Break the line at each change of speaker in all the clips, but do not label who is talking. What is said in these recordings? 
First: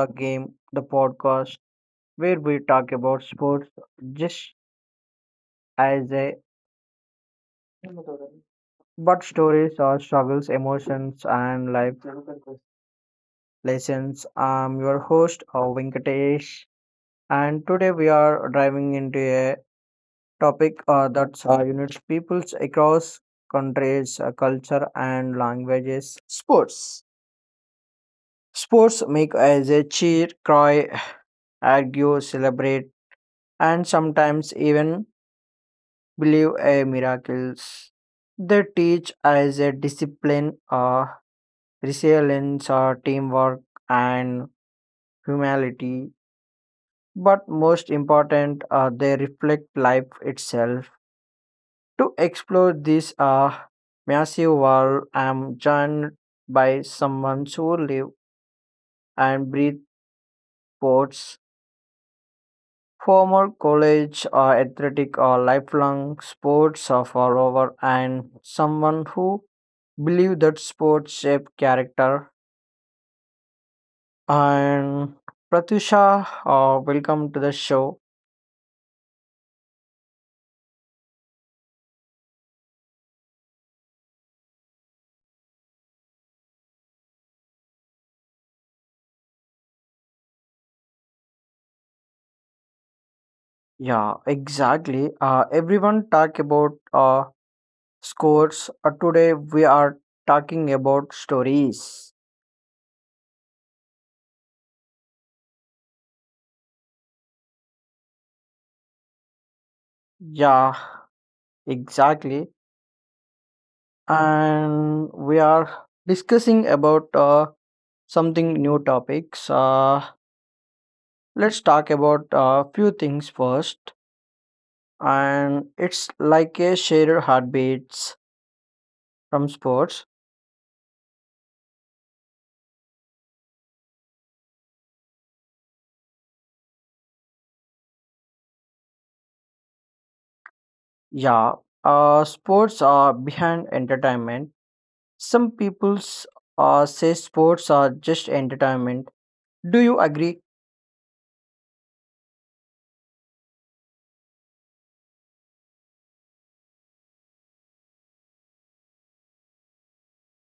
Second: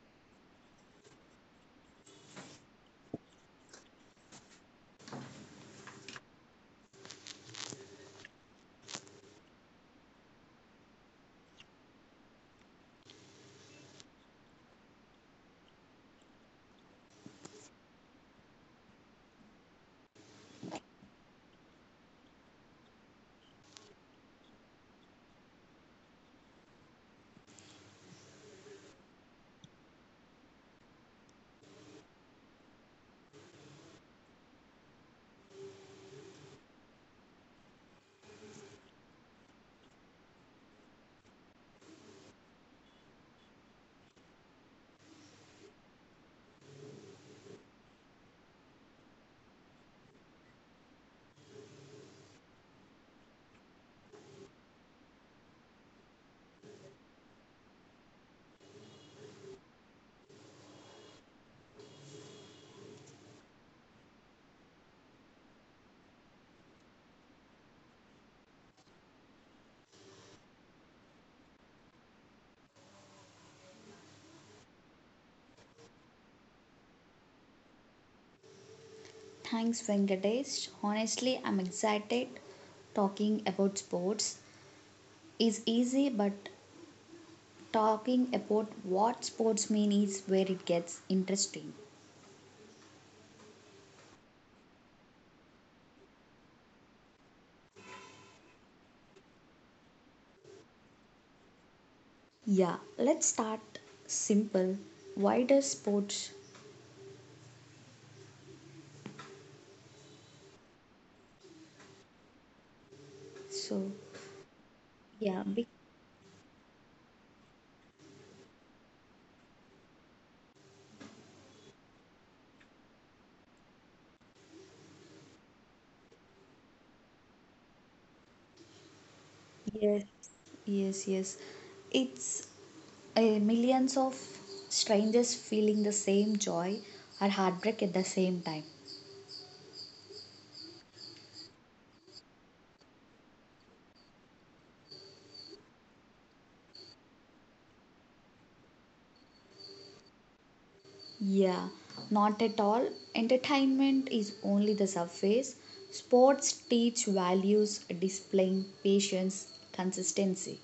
the Game, the podcast where we talk about sports just as a but stories or struggles, emotions and life lessons. I'm your host Venkatesh, and today we are diving into a topic that unites peoples across countries, culture and languages. Sports. Sports make us a cheer, cry, argue, celebrate and sometimes even believe in miracles. They teach us a discipline, resilience, teamwork, and humility. But most important, they reflect life itself. To explore this massive world, I'm joined by someone who live and breathe sports. Former college or athletic or lifelong sports or follower, and someone who believe that sports shape character. And Pratusha, welcome to the show.
Thanks, Venkatesh. Honestly, I'm excited. Talking about sports is easy, but talking about what sports mean is where it gets interesting.
Yeah, exactly. Everyone talk about scores. Today we are talking about stories.
Yeah, let's start simple. Why does sports?
Yeah, exactly.
So,
And we
yeah, big.
are discussing about something new topics. Let's talk about a few things first. And it's like a shared heartbeats from
Yes,
sports.
yes, yes. It's uh, millions of strangers feeling the same joy or heartbreak at the same time.
Yeah, sports are behind entertainment. Some people's say sports are just entertainment. Do you agree?
Yeah, not at all. Entertainment is only the surface. Sports teach values, displaying patience, consistency.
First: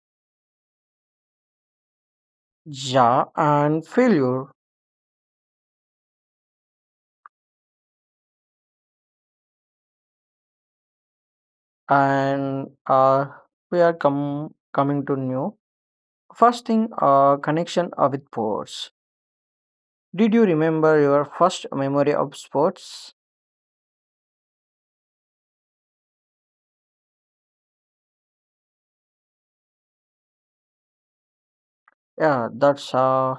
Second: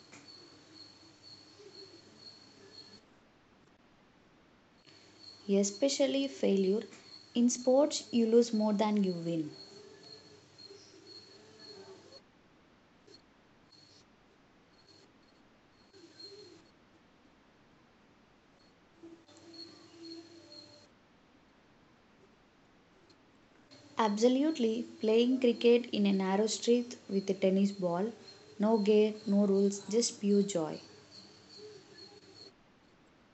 Yeah, and failure.
Especially failure. In sports, you lose more than you win.
And we are coming to new. First thing, connection with sports. Did you remember your first memory of sports?
Absolutely, playing cricket in a narrow street with a tennis ball, no gear, no rules, just pure joy.
Yeah, that's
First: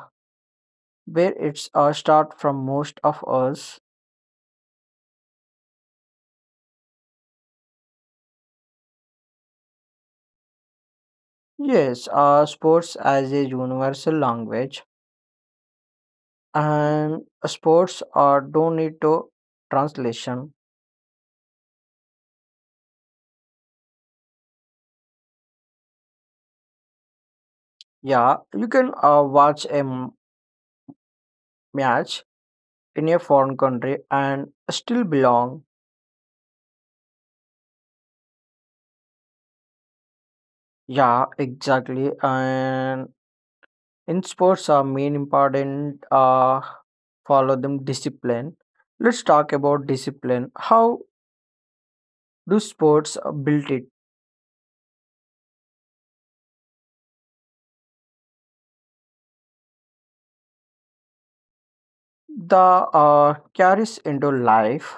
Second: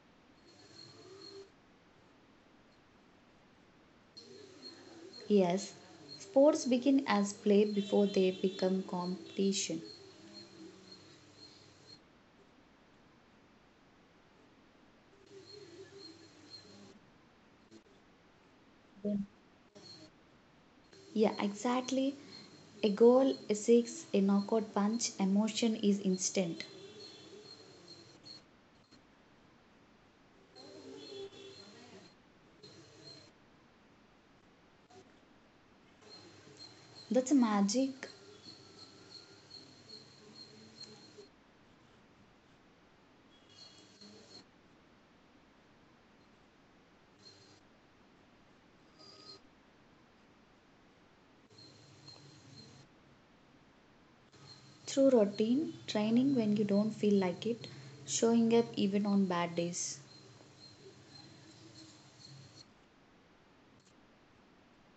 where it's start from most of us.
Yes, sports begin as play before they become competition.
Yes, sports as a universal language and sports don't need to translation.
Yeah, exactly. A goal, a six, a knockout punch, emotion is instant.
Yeah, you can watch a match in a foreign country and still belong.
That's a magic
Yeah, exactly. And in sports are main important, follow them discipline. Let's talk about discipline. How do sports build it?
through routine, training when you don't feel like it, showing up even on bad days.
The carries into life.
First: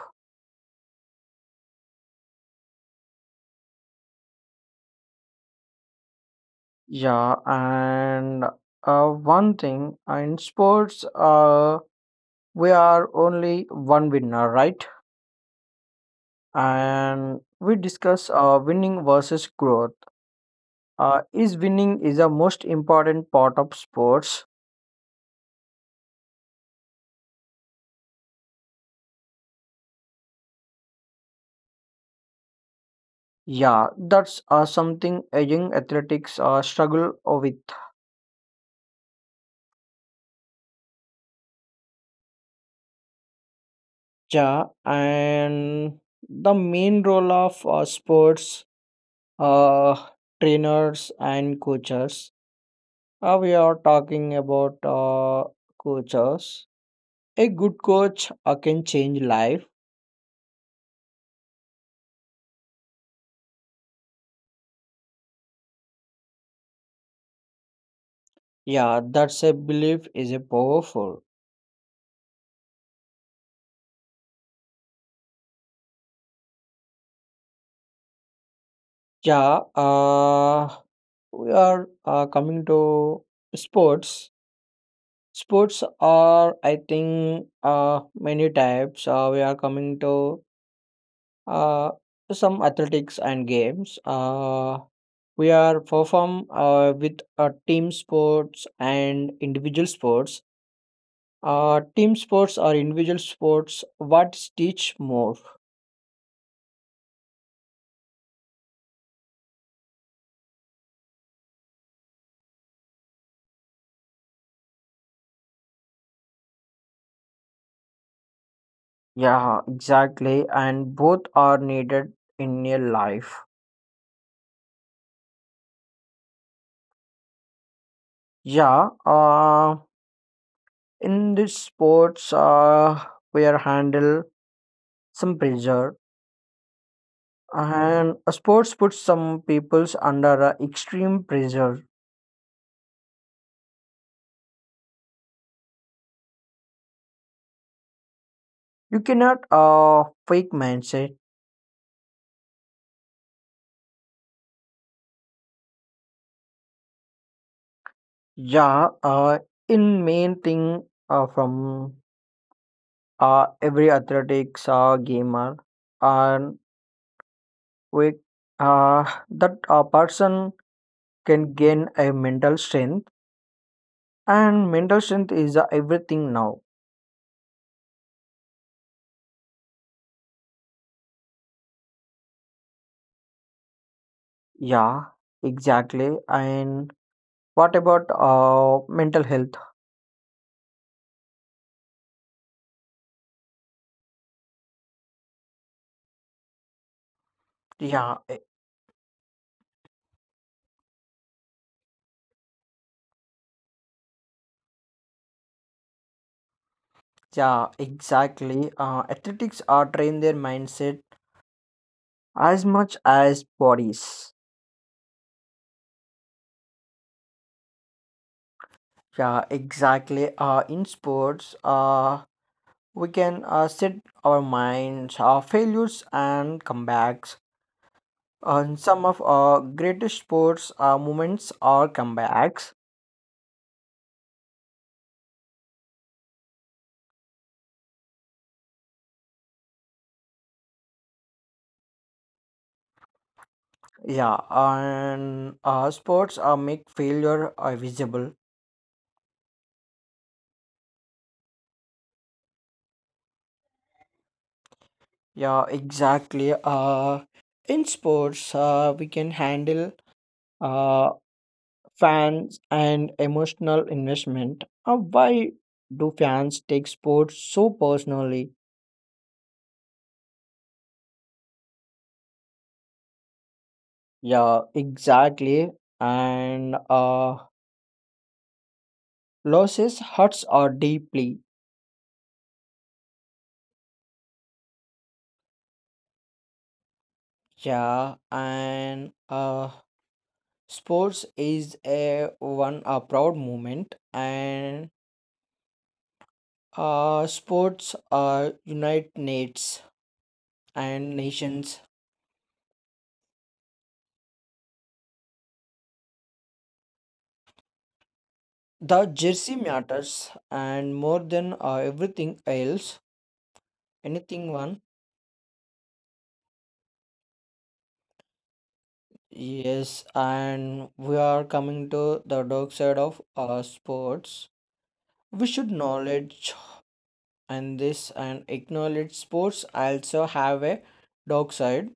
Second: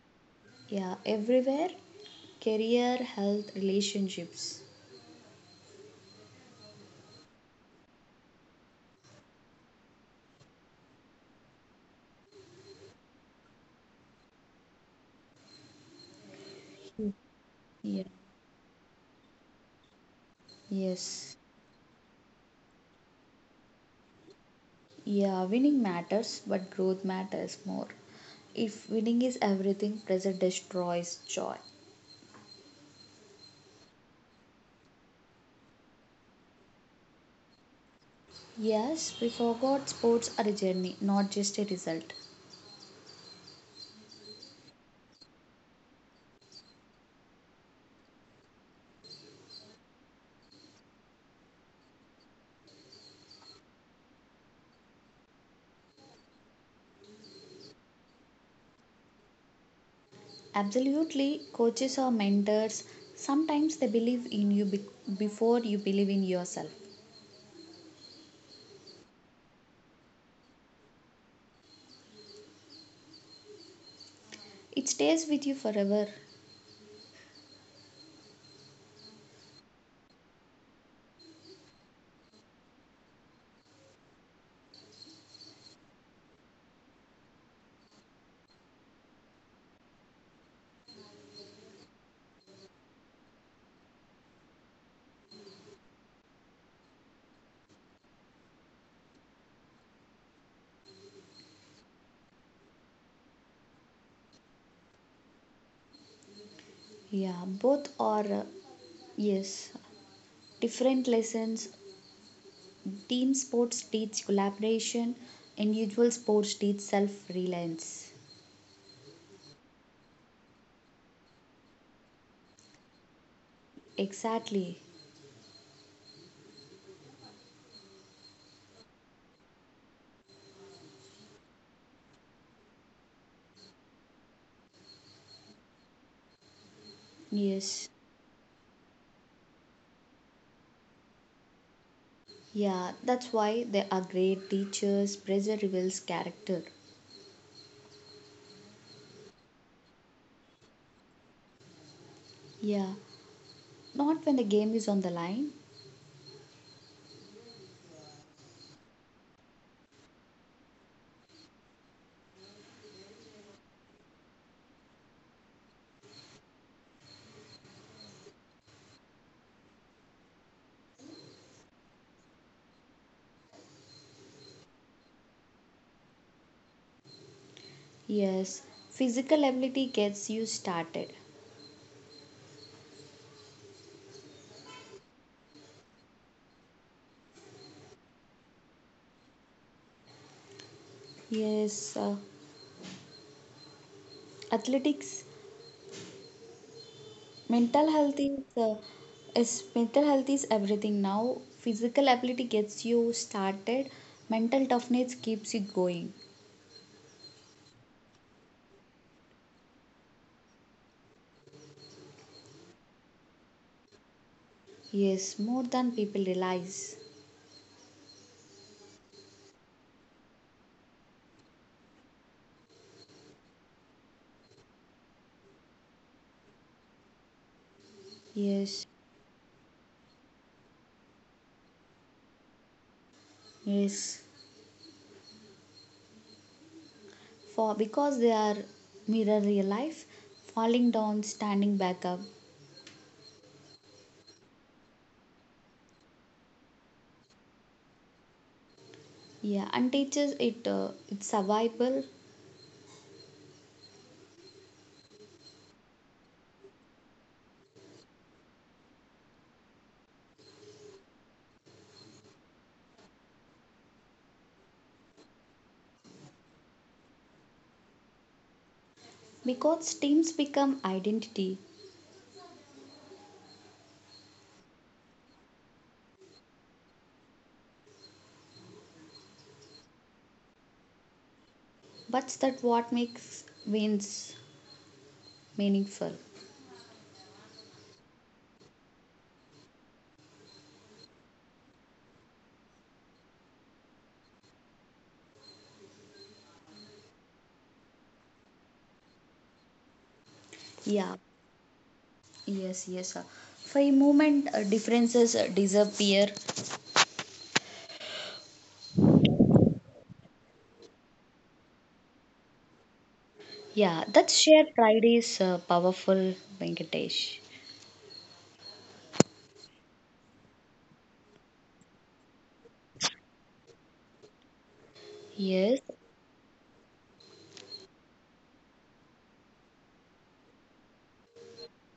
Yeah, everywhere career, health, relationships.
Yeah, and one thing in sports, we are only one winner, right? And we
Yeah.
discuss winning versus growth.
Yes.
Is winning is the most important part of sports?
Yeah, winning matters, but growth matters more. If winning is everything, pressure destroys joy.
Yeah, that's something a young athletics struggle with.
Yes, we forgot sports are a journey, not just a result.
Yeah, and the main role of sports uh, trainers and coaches. We are talking about coaches. A good coach can change life.
Absolutely, coaches or mentors sometimes they believe in you before you believe in yourself.
Yeah, that self-belief is a powerful.
It stays with you forever.
Yeah, we are coming to sports. Sports are, I think, many types. We are coming to uh, some athletics and games. We are perform with team sports and individual sports. Team sports or individual sports, what teach more?
Yeah, both are yes, different lessons. Team sports teach collaboration, individual sports teach self-reliance.
Yeah, exactly. And both are needed in your life.
Exactly.
Yeah, in this sports, we are handle some pressure,
Yes.
and a sports puts some peoples under extreme pressure.
Yeah, that's why they are great teachers. Pressure reveals character.
You cannot fake mindset.
Yeah, not when the game is on the line.
Yeah, in main thing from every athletics gamer, and we that person can gain a mental strength, and mental strength is everything now.
Yes, physical ability gets you started.
Yeah, exactly. And what about mental health?
Yes, athletics, mental
yeah
health
e-
is mental health is everything now. Physical ability gets you started. Mental toughness keeps you going.
yeah, exactly. Athletics are train their mindset as much as bodies.
Yes, more than people realize.
Yeah, exactly. In sports, we can set our minds our failures and comebacks, and
Yes,
some of our greatest sports moments are comebacks.
yes. For because they are mirror real life, falling down, standing back up.
Yeah, and sports make failure visible.
Yeah, and teaches it, it's survival
Yeah, exactly. In sports, we can handle uh, fans and emotional investment. Why do fans take sports so personally?
because teams become identity.
Yeah, exactly. And losses hurts are deeply.
But that what makes wins meaningful.
Yeah, and sports is a one a proud moment, and sports unite nates and
Yeah,
nations.
yes, yes. For a moment, differences disappear.
The jersey matters, and more than everything else,
Yeah, that
anything
shared
one.
pride is powerful, Venkatesh.
Yes, and we are coming to the dark side of sports. We should
Yes,
knowledge and this and acknowledge sports also have a dark side.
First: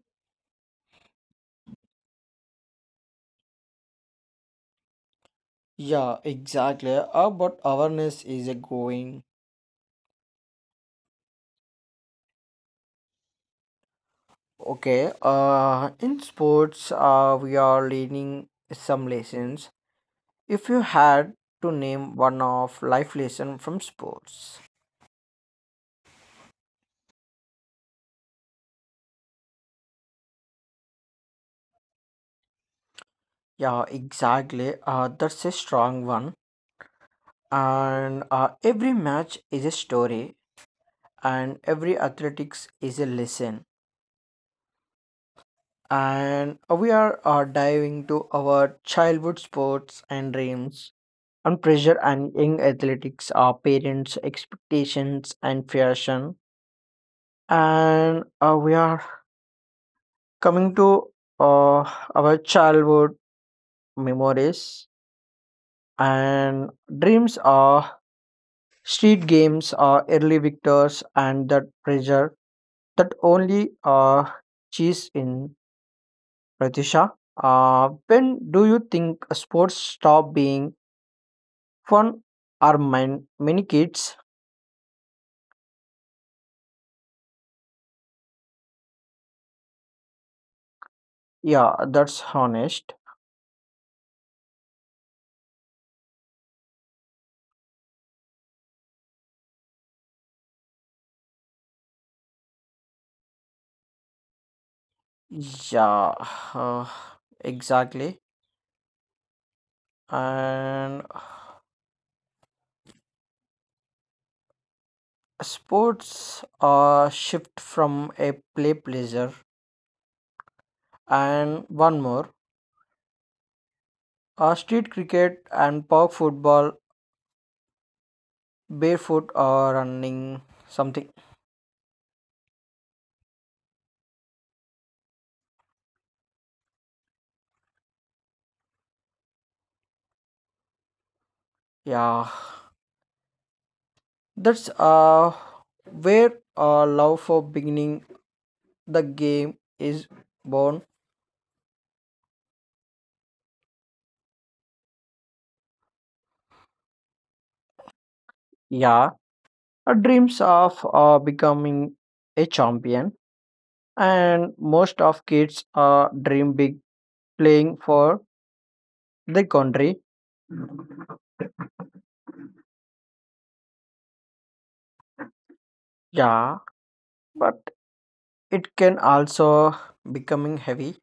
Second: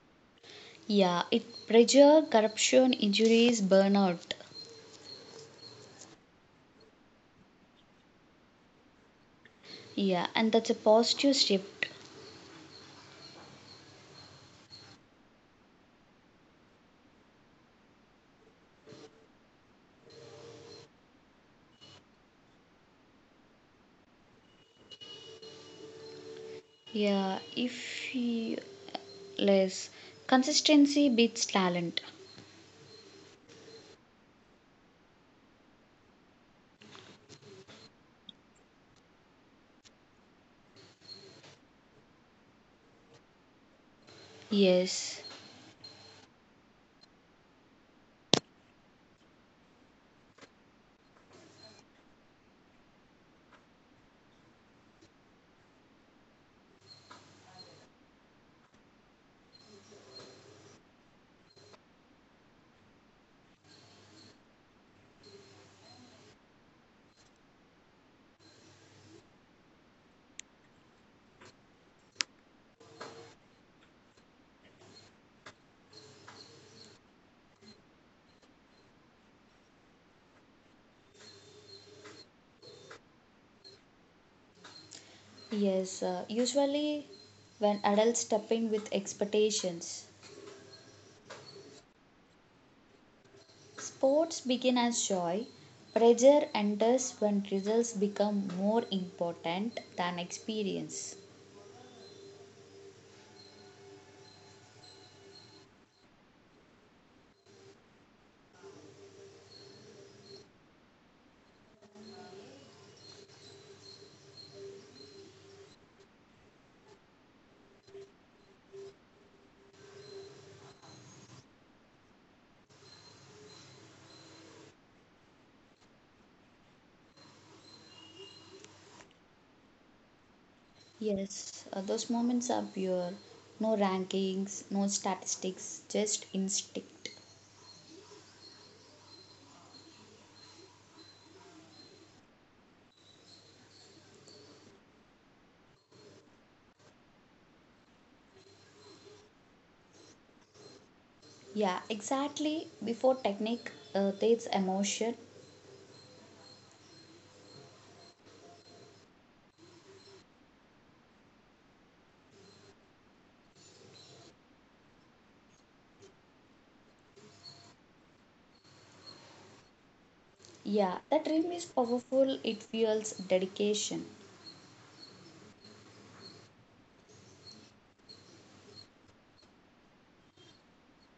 yeah, it pressure, corruption, injuries, burnout.
Yeah, exactly. But awareness is a going.
Yeah, and that's a positive shift.
Okay, in sports, we are learning some lessons. If you had to name one of life lesson from sports,
Yeah, if you less consistency beats talent.
yeah, exactly. That's a strong one. And every match is a story, and every athletics is a lesson.
Yes.
And we are diving to our childhood sports and dreams, and pressure and young athletics, our parents' expectations and fashion. And we are coming to uh, our childhood memories and dreams are street games are early victors and that pressure that only cheese in Pratisha. When do you think sports stop being fun or many kids?
Yes, usually when adults step in with expectations,
Yeah, that's honest.
sports begin as joy. Pressure enters when results become more important than experience.
Yeah, uh, exactly. And sports shift from a play pleasure, and one more, street cricket and park football, barefoot or running something.
Yes, those moments are pure. No rankings, no statistics, just instinct.
Yeah, that's where love for beginning the game is born.
Yeah, exactly. Before technique, there's emotion.
Yeah, our dreams of becoming a champion, and most of kids dream big playing for the country.
Yeah, the dream is powerful, it fuels dedication.
Yeah, but it can also becoming heavy.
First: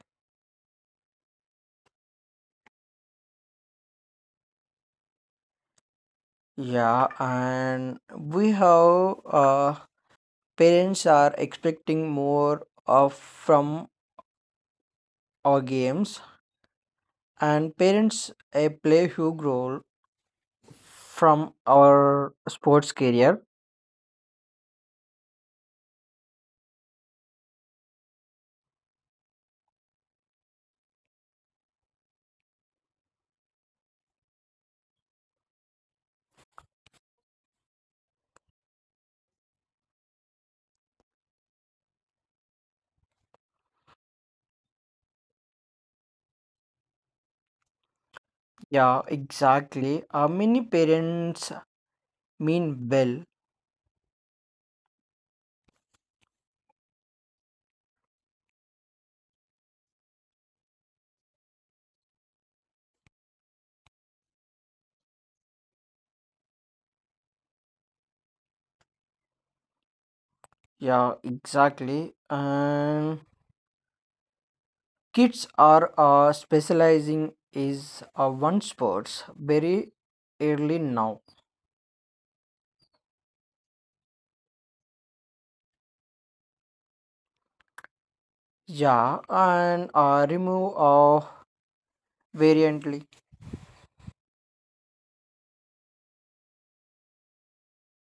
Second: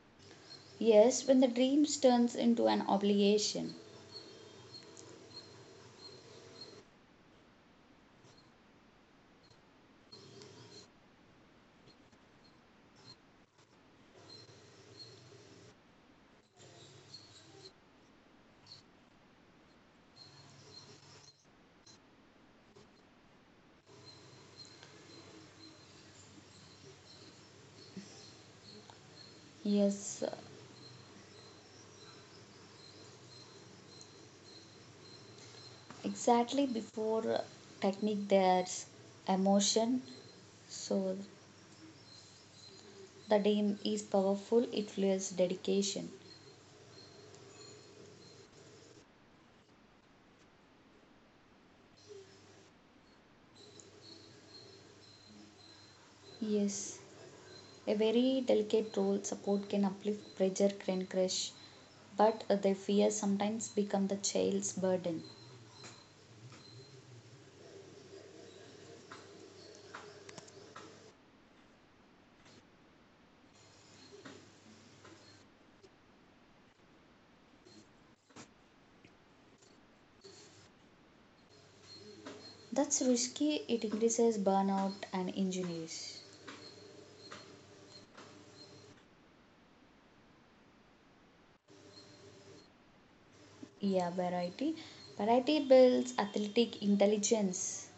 Yes, when the dreams turns into an obligation.
Yeah, and we have parents are expecting more of from our games, and parents play huge role from our sports career.
Yes, exactly before technique there's emotion. So the name is powerful, it fuels dedication.
Yeah, exactly. Many parents mean well.
Yes, a very delicate role support can uplift pressure can crush, but their fear sometimes become the child's burden.
Yeah, exactly. And kids are specializing is one sports very early now.
That's risky, it increases burnout and injuries.
Yeah, and remove variantly.
Yeah, variety. Variety builds athletic intelligence.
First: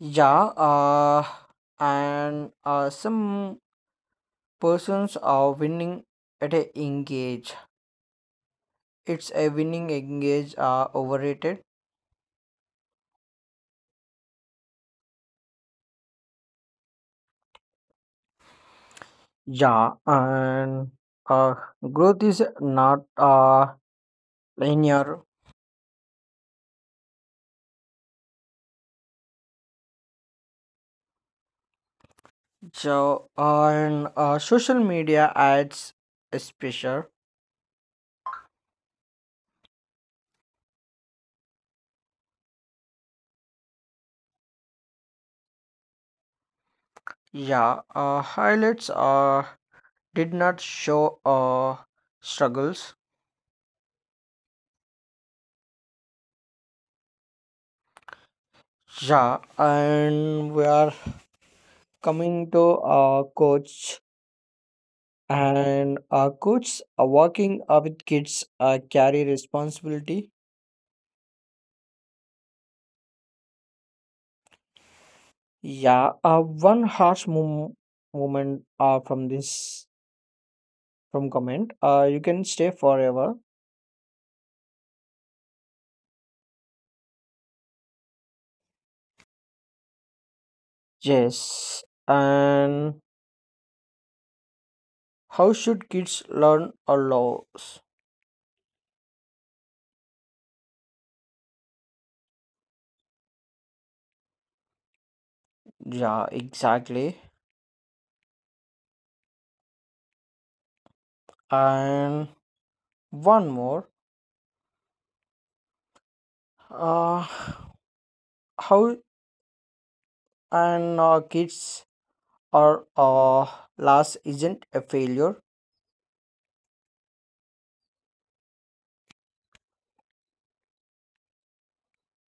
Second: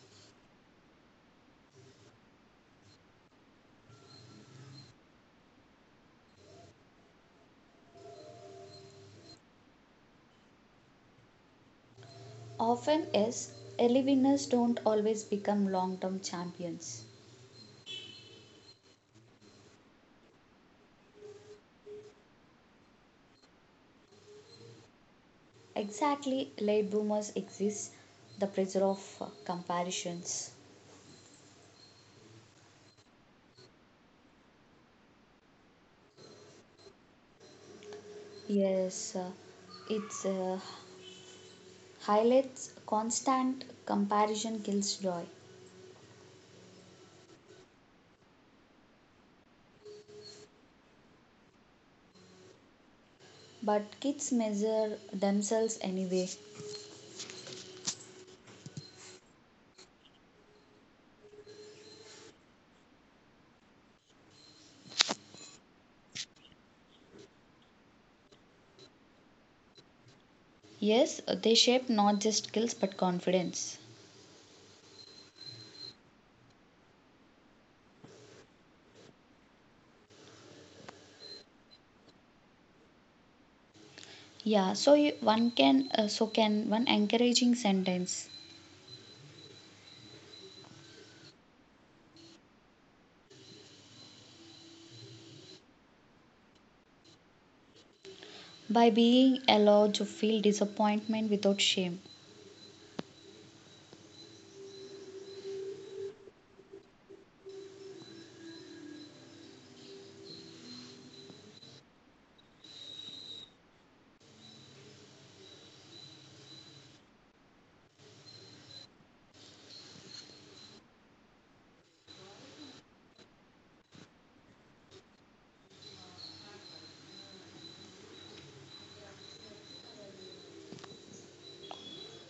Yeah, and some persons are winning at a engage. It's a winning engage overrated.
Often is early winners don't always become long term champions.
Yeah, and uh, growth is not linear.
Exactly, late bloomers exist the pressure of comparisons.
So and social media adds a pressure.
Yes, it's highlights constant comparison kills joy.
Yeah, highlights did not show struggles.
But kids measure themselves anyway.
Yeah, and we are coming to coach and coach working with kids carry responsibility.
Yes, they shape not just skills but confidence.
Yeah, one harsh moment from this from comment. You can stay forever.
Yeah, so you, one can so can one encouraging sentence
Yes, and how should kids learn or laws?
by being allowed to feel disappointment without shame.
Yeah, exactly. And one more, uh, how and kids are last isn't a failure.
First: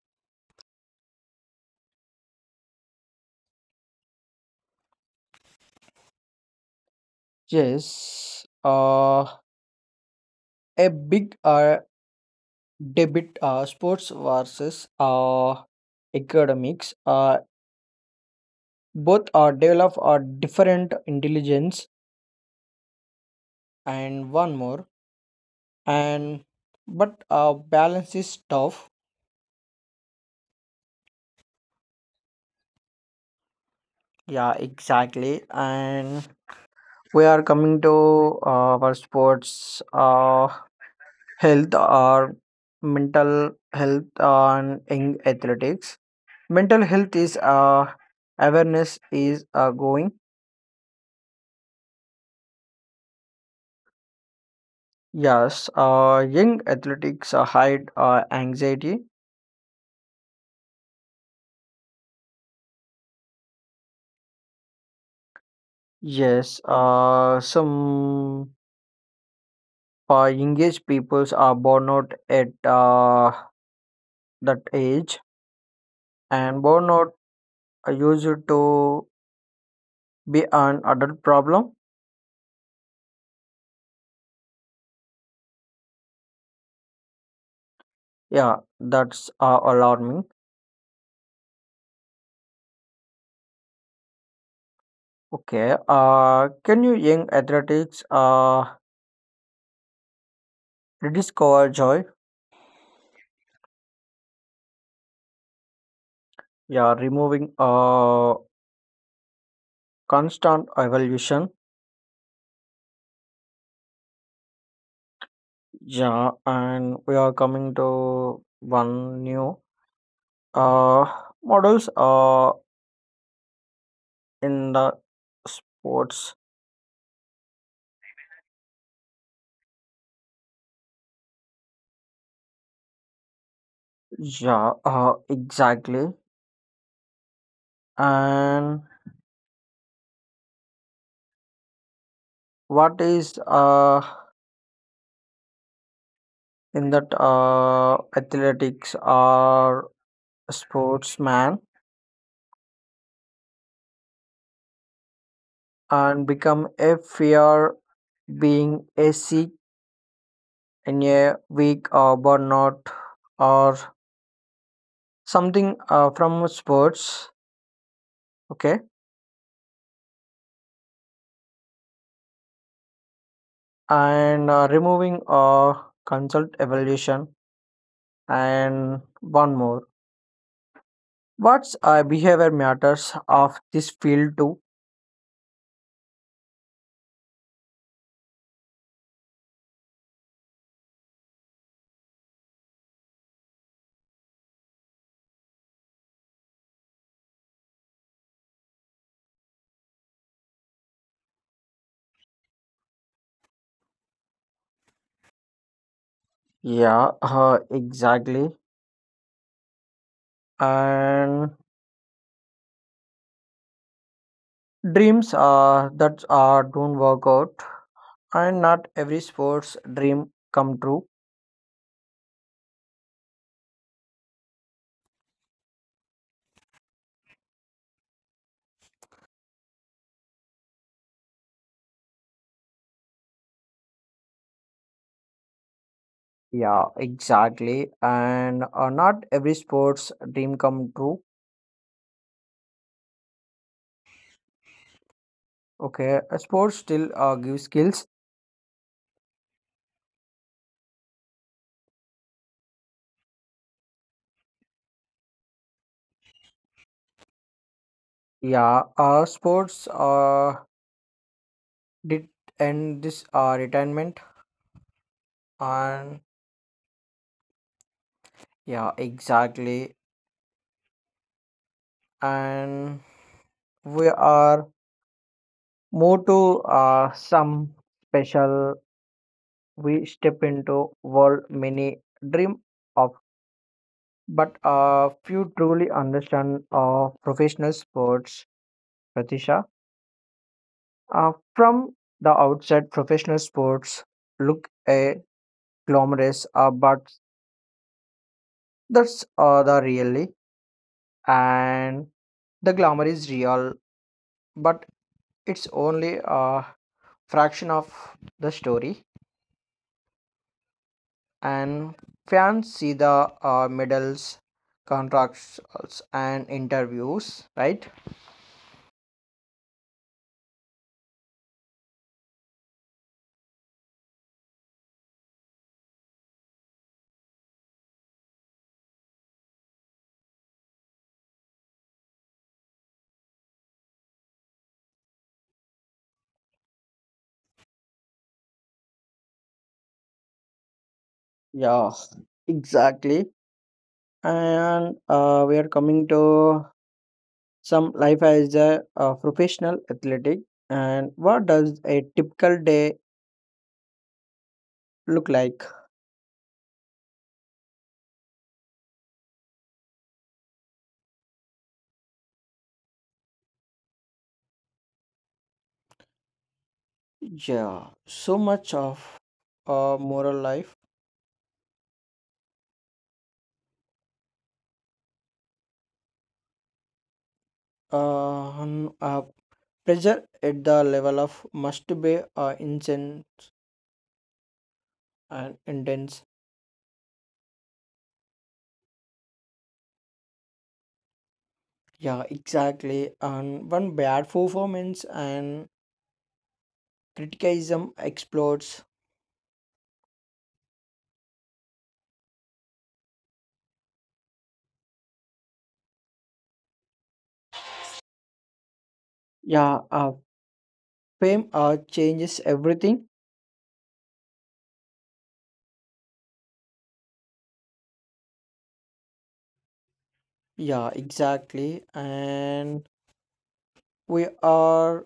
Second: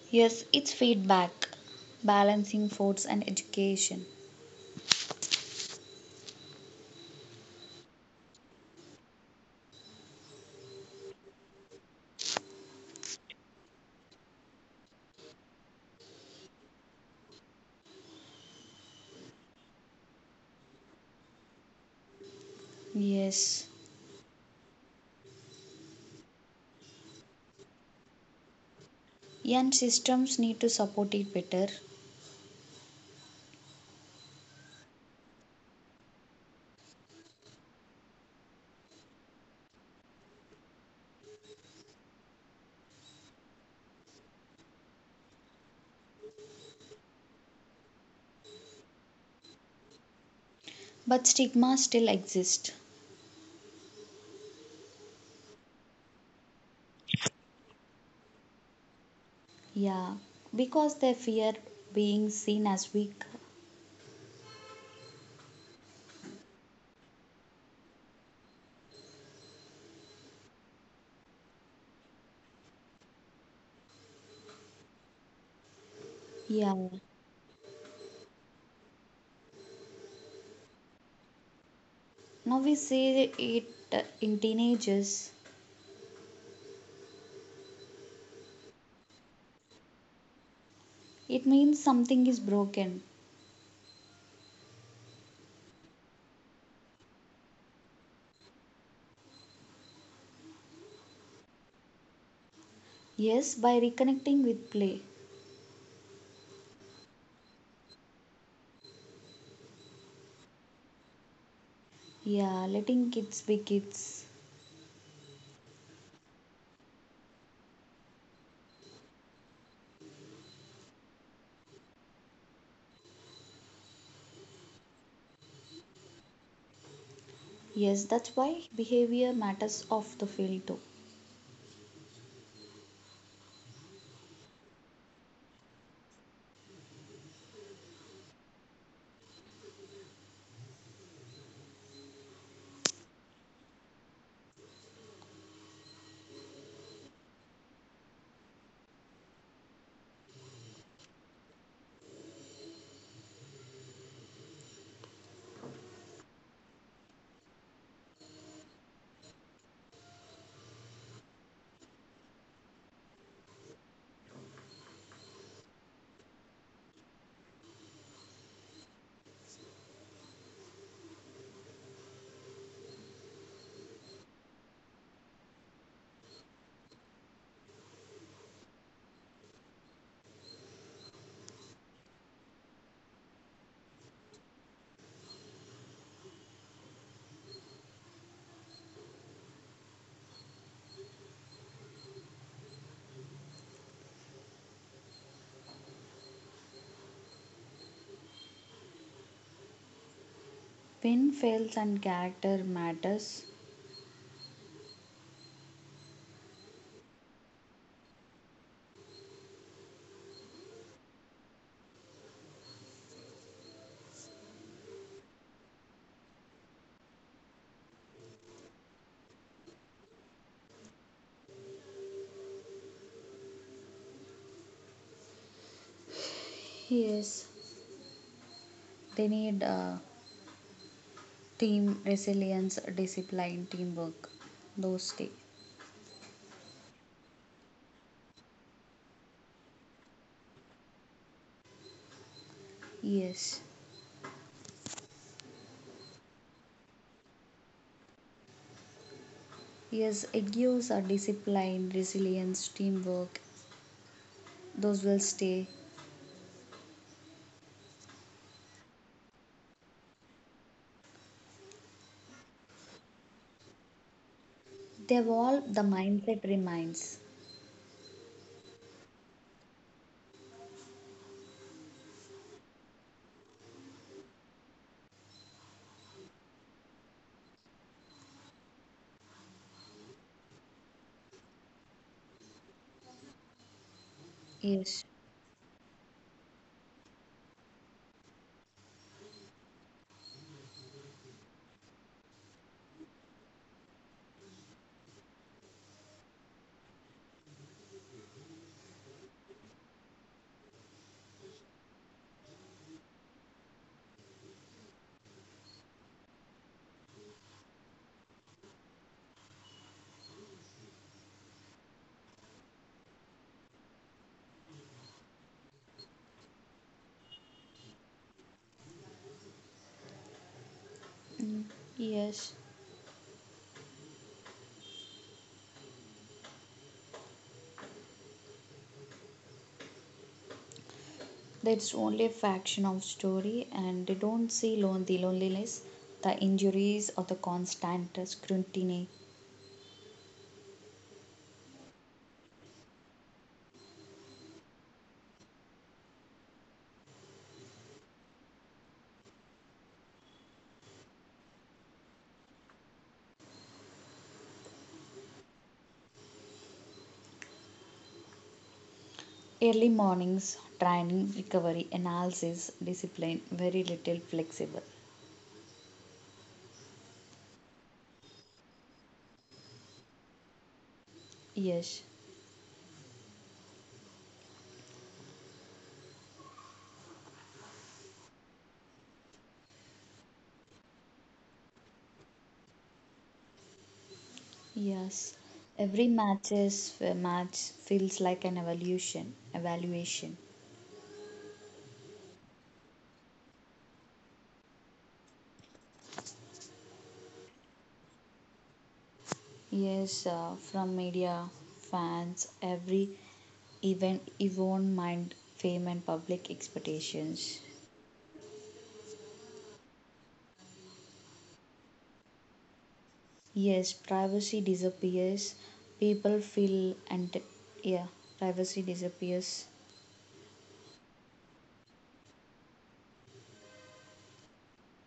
Yes, it's feedback, balancing force and education.
Yes, a big debit sports versus academics, both are develop a different intelligence,
Yes,
and one more, and but balance is tough.
and systems need to support it better,
Yeah, exactly. And we are coming to our sports health or mental health, and in athletics mental health is awareness is going.
but stigma still exists.
Yes, young athletics hide anxiety.
Yeah, because they fear being seen as weak.
Yes, some engaged peoples are born out at that age, and
Yeah,
born out are used to be an adult problem.
now we see it in teenagers.
Yeah, that's alarming.
It means something is broken.
Okay. Can you young athletics rediscover joy?
Yes, by reconnecting with play.
Yeah, removing constant evolution.
Yeah, letting kids be kids.
Yeah, and we are coming to one new uh, models in the sports.
Yes, that's why behavior matters off the field too.
Yeah, exactly. And what is in that athletics or sportsman? And become a fear being a sick and a weak or burnout or something from sports. Okay, and removing consult evaluation, and one more, what's behavior matters of this field too.
When fails and character matters,
Yeah, exactly. And dreams that don't work out, and not every sports dream come true.
yes, they need team resilience, discipline, teamwork. Those things.
Yeah, exactly. And not every sports dream come true.
Yes.
Okay, sports still give skills.
Yes, it gives a discipline, resilience, teamwork. Those will stay.
Yeah, sports did end this retirement.
They evolve, the
And
mindset remains.
yeah, exactly. And we are more to some special. We step into world many dream of, but
Yes.
few truly understand professional sports. Pratisha. From the outset, professional sports look a glamorous, but that's the really, and the glamour is real, but it's only a fraction of the story. And fans see the medals, contracts, and interviews, right?
Mm, yes. That's only a fraction of story and they don't see the loneliness, the injuries or the constant scrutiny.
Yeah, exactly. And we are coming to some life as a, professional athletic, and what does a typical day look like?
Early mornings, training, recovery, analysis, discipline, very little flexible.
Yeah, so much of moral life,
Yes,
uh, on, pressure at the level of must be insane
yes.
and
Every
intense.
match feels like an evaluation. Evaluation.
Yeah, exactly. And one bad performance and criticism explodes.
Yes, from media, fans, every event, even mind, fame, and public expectations.
Yeah, fame changes everything.
Yes, privacy disappears. People feel and yeah, privacy disappears.
Yeah, exactly. And we are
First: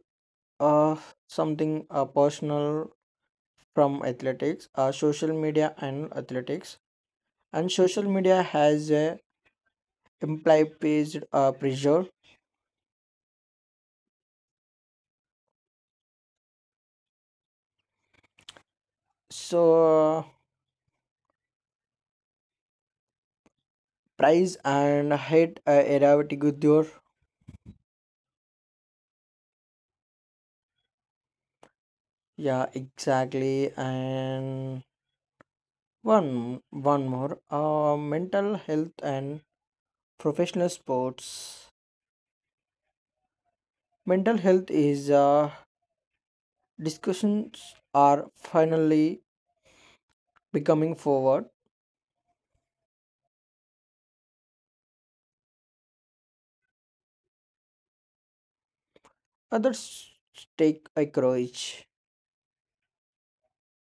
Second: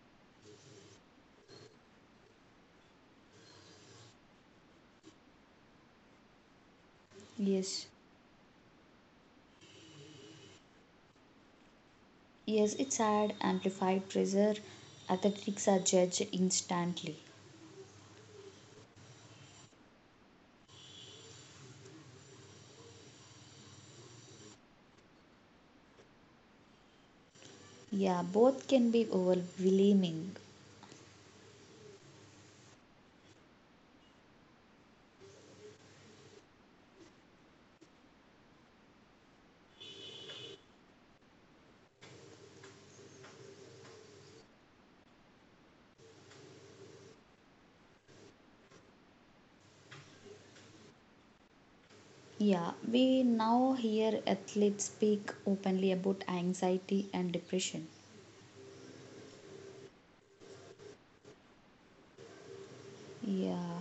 Uh, something personal from athletics, social media and athletics. And
Yes.
social media has a implied page pressure.
Yes, it's add amplified pressure. Athletics are judged instantly.
So, price and hate era with.
Yeah, both can be overwhelming.
Yeah, exactly. And one more. Mental health and professional sports. Mental health is discussions are finally becoming forward.
Yeah, we now hear athletes speak openly about anxiety and depression.
Others take a courage.
Yeah,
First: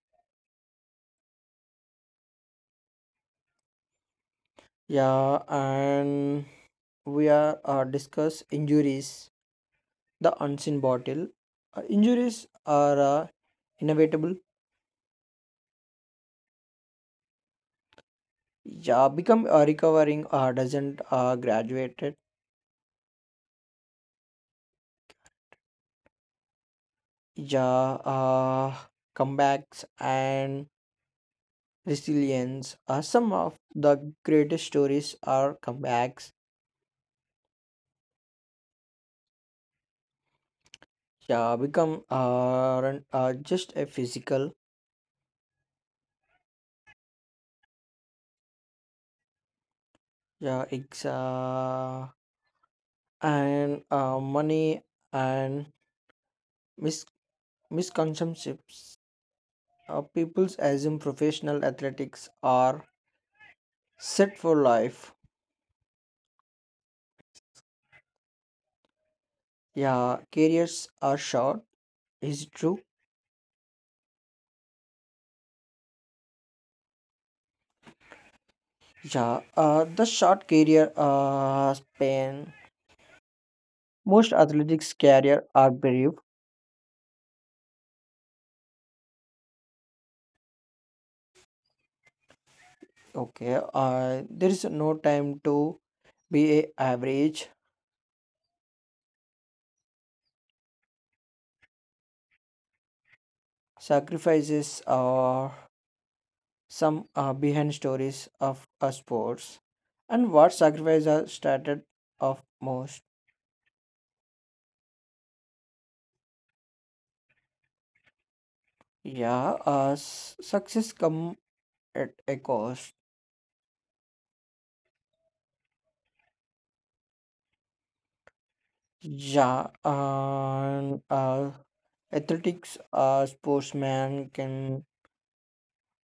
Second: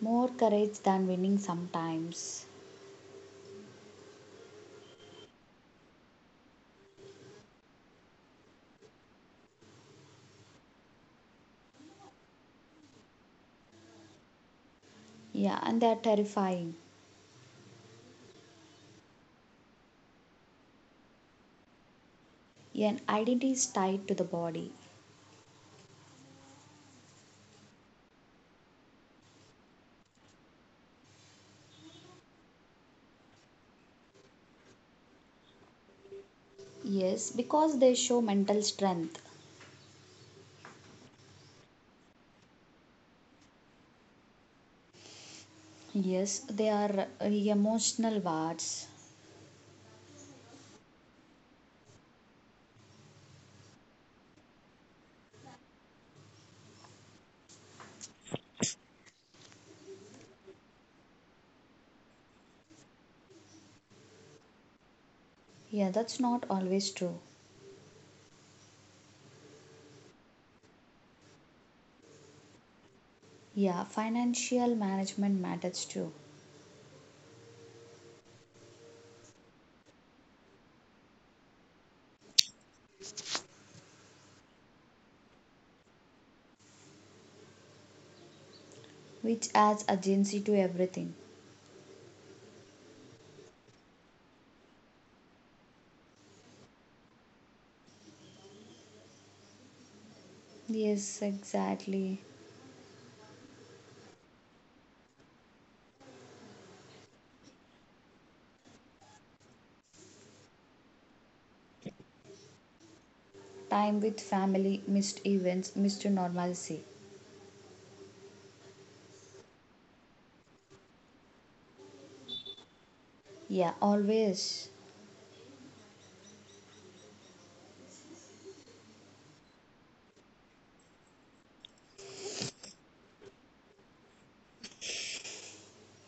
more courage than winning sometimes.
Yeah, and we are discuss injuries. The unseen battle. Injuries are inevitable.
Yeah, and they're terrifying.
Yeah, become recovering doesn't graduated.
Yeah, and identity is tied to the body.
Yeah, comebacks and resilience are some of the greatest stories are comebacks.
Yes, because they show mental strength.
Yeah, become aren't, just a physical.
Yes, they are emotional wards.
Yeah, it's and money and mis- misconceptions. People assume professional athletics are set for life.
Yeah, that's not always true.
Yeah, careers are short. Is it true?
Yeah, financial management matters too,
Yeah, the short career span. Most athletics career are brief.
which adds urgency to everything.
Okay, there is no time to be a average.
Yes, exactly.
Sacrifices are some behind stories of our sports, and what sacrifices are started of most.
Time with family, missed events, missed normalcy.
Yeah, success come at a cost.
Yeah, always.
Yeah, and athletics sportsmen can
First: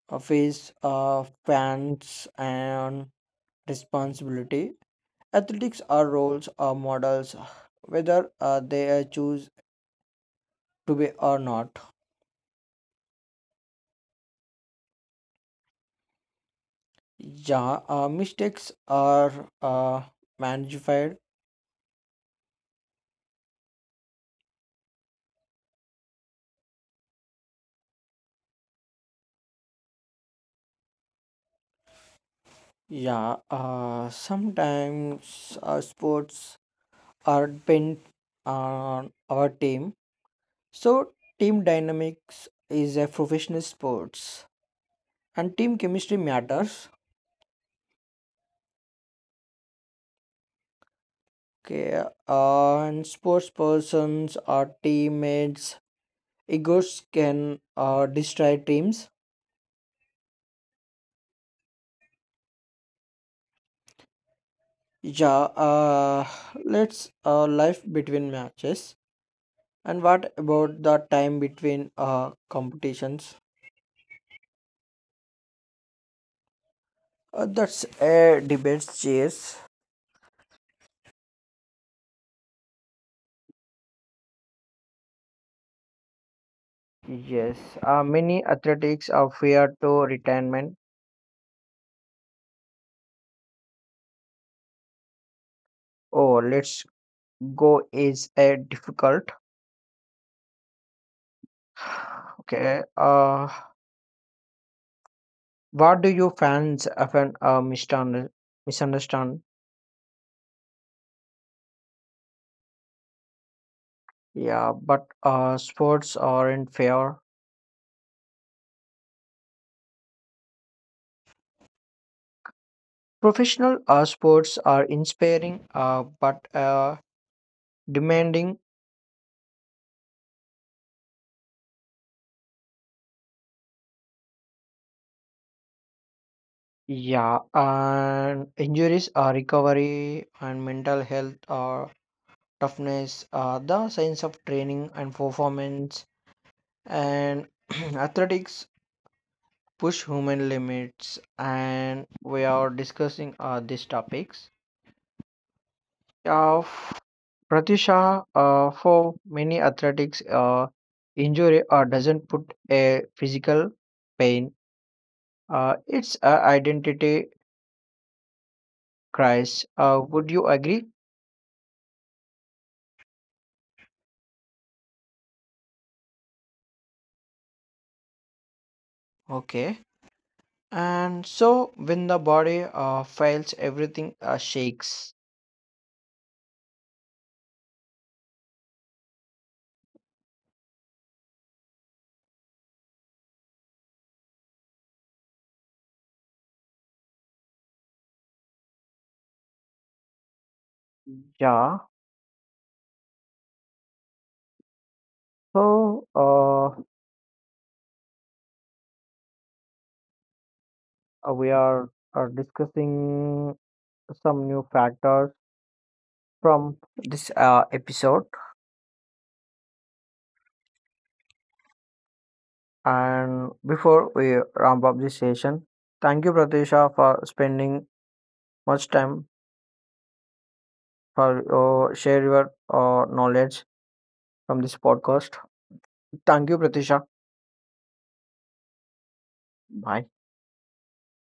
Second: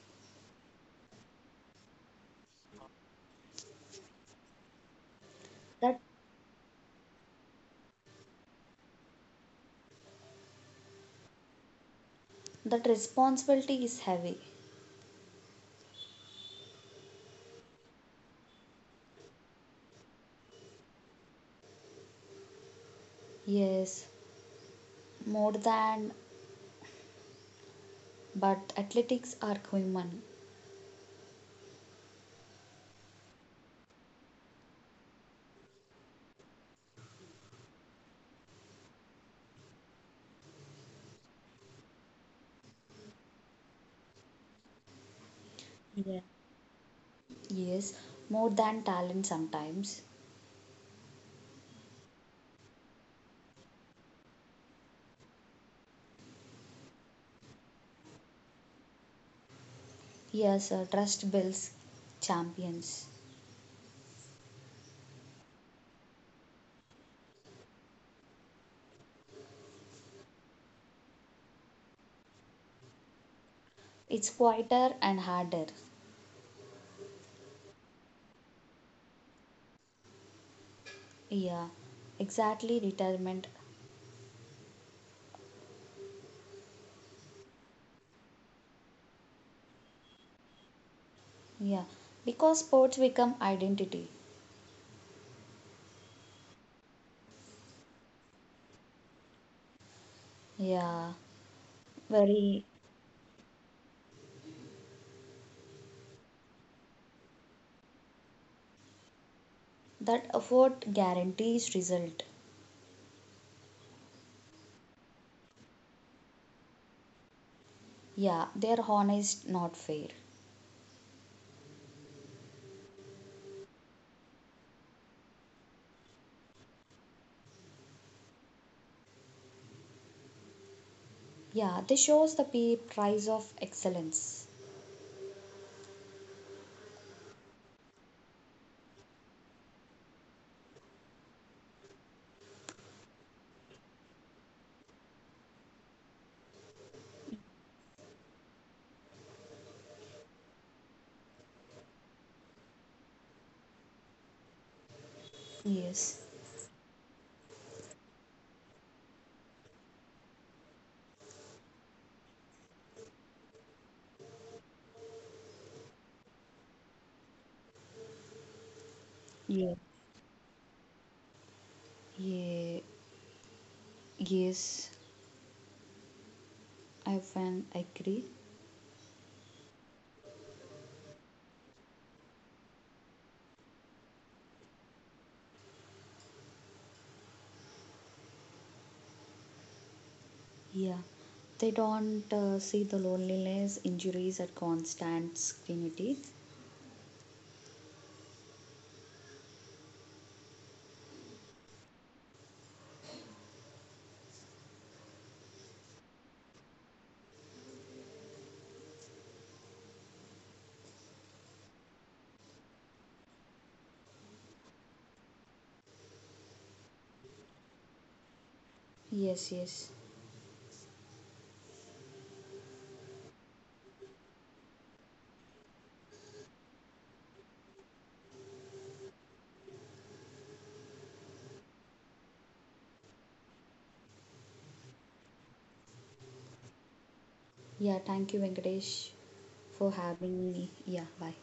face fans and responsibility. Athletics
That
are roles or models, whether they choose to be or not.
that responsibility is heavy.
Yeah, mistakes are uh, magnified.
Yes, more than but athletics are human.
Yeah, sometimes sports are depend on our team. So team dynamics is a professional sports, and team chemistry
Yeah.
matters.
Yes, more than talent sometimes.
Okay, and sports persons or teammates' egos can destroy teams.
Yes, trust builds champions.
Yeah, let's life between matches. And what about the time between competitions?
It's quieter and harder.
That's a debate, chase.
Yeah, exactly. Retirement,
Yes, many athletics are fear to retirement.
yeah, because sports become identity.
Oh, let's go is a difficult.
Yeah, very
Okay. What do you fans often misunderstand? Misunderstand?
that effort guarantees result.
Yeah, but sports aren't fair.
Yeah, they're honest, not fair.
Professional sports are inspiring, but demanding.
Yeah, this shows the pay price of excellence.
Yeah, and injuries, recovery, and mental health, toughness, the science of training and performance, and athletics push human limits. And we are discussing these topics.
Yes.
Uh, Pratisha, for many athletics, injury doesn't put a physical pain. It's a identity crisis.
Yeah.
Would you agree?
Yeah. Yes, I can agree.
Okay. And so, when the body fails, everything shakes.
Yeah, they don't see the loneliness, injuries, at constant scrutiny.
Yeah, so we are discussing some new factors from this episode.
Yes. Yes.
And before we ramp up this session, thank you, Pratisha, for spending much time for share your knowledge from this podcast. Thank you, Pratisha.
Yeah. Thank you, Venkatesh, for
Bye.
having me. Yeah. Bye.